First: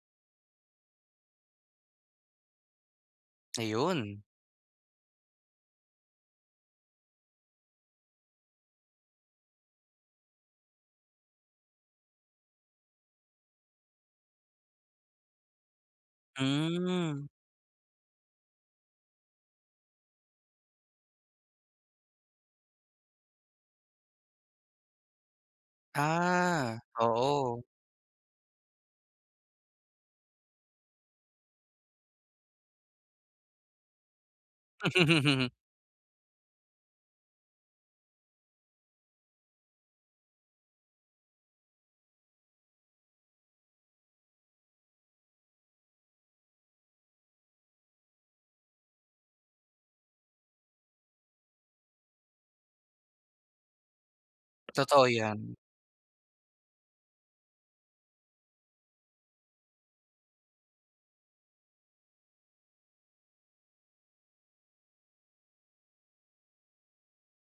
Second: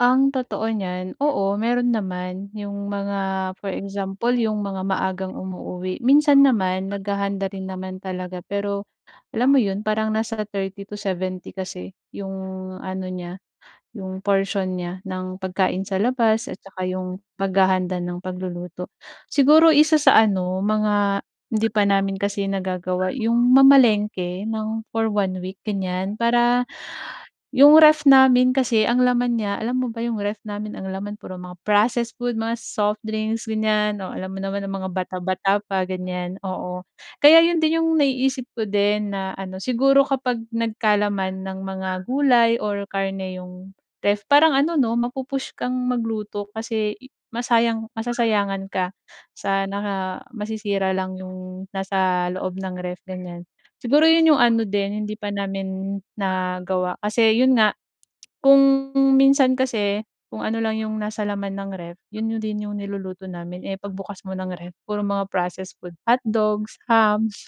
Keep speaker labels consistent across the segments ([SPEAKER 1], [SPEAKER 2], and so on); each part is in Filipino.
[SPEAKER 1] Ang totoo niyan, oo mayroon naman, 'yong mga, for
[SPEAKER 2] Ayun.
[SPEAKER 1] example, 'yong mga maagang umuuuwi. Minsan naman maghahanda rin naman talaga. Pero alam mo 'yon parang nasa 30 to 70 kasi 'yong ano niya, 'yong portion niya ng pagkain sa labas at tsaka 'yong
[SPEAKER 2] Hmm.
[SPEAKER 1] paghahanda ng pagluluto. Siguro isa sa ano, mga hindi pa namin kasi nagagawa 'yong mamalengke ng for 1 week, ganyan. Para
[SPEAKER 2] Ah, oo.
[SPEAKER 1] 'yong ref namin kasi ang laman niya alam mo ba 'yong ref namin ang laman puro mga processed food, mga soft drinks, ganyan. Oh, alam mo naman ang mga bata-bata pa, ganyan, oo. Kaya 'yon din 'yong naiisip ko din na ano. Siguro kapag nagkalaman ng mga gulay or karne 'yong ref parang ano, 'no, mapu-push kang magluto. Kasi, eh, masayang masasayangan ka sa na nga masisira lang 'yong nasa loob ng ref, ganyan. Siguro 'yon 'yong ano din,
[SPEAKER 2] Totoo
[SPEAKER 1] hindi pa
[SPEAKER 2] 'yan.
[SPEAKER 1] namin nagawa. Kasi 'yon nga, kung minsan kasi, kung ano lang 'yong nasa laman ng ref, 'yon yo din 'yong niluluto namin. Eh, pagbukas mo ng ref, puro mga processed food, hotdogs, hams,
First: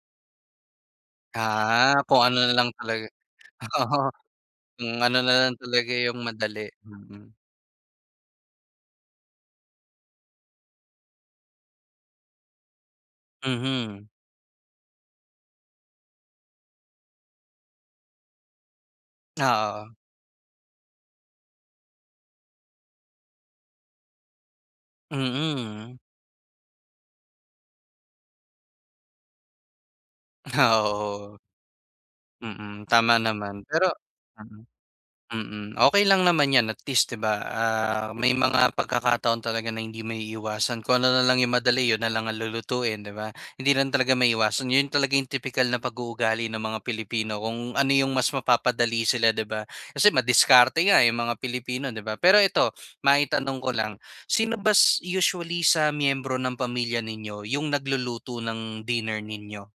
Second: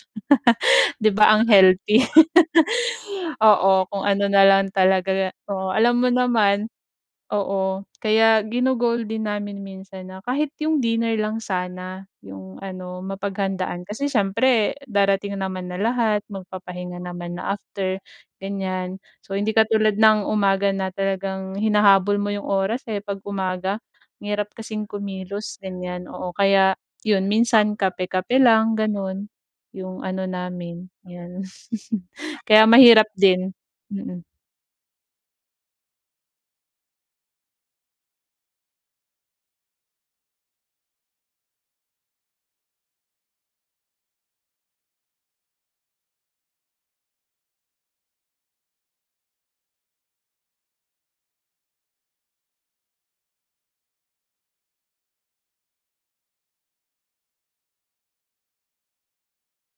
[SPEAKER 1] 'di ba, ang
[SPEAKER 2] Ah,
[SPEAKER 1] healthy?
[SPEAKER 2] kung ano na lang talaga
[SPEAKER 1] Oo,
[SPEAKER 2] oo.
[SPEAKER 1] kung ano na lang
[SPEAKER 2] Kung ano
[SPEAKER 1] talaga
[SPEAKER 2] na lang
[SPEAKER 1] oo.
[SPEAKER 2] talaga
[SPEAKER 1] Alam mo
[SPEAKER 2] 'yong madali.
[SPEAKER 1] naman
[SPEAKER 2] Mm.
[SPEAKER 1] oo. Kaya gino-goal din namin minsan na kahit 'yong dinner lang sana 'yong ano, mapaghandaan. Kasi
[SPEAKER 2] Mhm.
[SPEAKER 1] siyempre darating naman na lahat, magpapahinga naman na after, ganyan. So hindi
[SPEAKER 2] Ah, oo.
[SPEAKER 1] katulad ng umaga na talagang hinahabol mo 'yong oras, eh, 'pag umaga. Ang hirap kasing kumilos,
[SPEAKER 2] Mm.
[SPEAKER 1] ganyan, oo. Kaya 'yon minsan kape-kape lang, gano'n. 'Yong ano
[SPEAKER 2] Ah,
[SPEAKER 1] namin,
[SPEAKER 2] oo.
[SPEAKER 1] 'yan. Kaya
[SPEAKER 2] Mm,
[SPEAKER 1] mahirap
[SPEAKER 2] tama
[SPEAKER 1] din.
[SPEAKER 2] naman. Pero
[SPEAKER 1] Mm.
[SPEAKER 2] mm. Mm, okey lang naman 'yan at least, 'di ba, ah, may mga pagkakataon talaga na hindi maiiwasan kung ano na lang 'yong madali 'yon na lang ang lulutuin, 'di ba? Hindi lang talaga maiiwasan, 'yon talaga 'yong tipikal na pag-uugali ng mga Pilipino. Kung ano 'yong mas mapapadali sila, 'di ba? Kasi madiskarte nga, eh, 'yong mga Pilipino, 'di ba? Pero ito, maitanong ko lang, sino ba s usually sa miyembro ng pamilya ninyo, 'yong nagluluto ng dinner ninyo?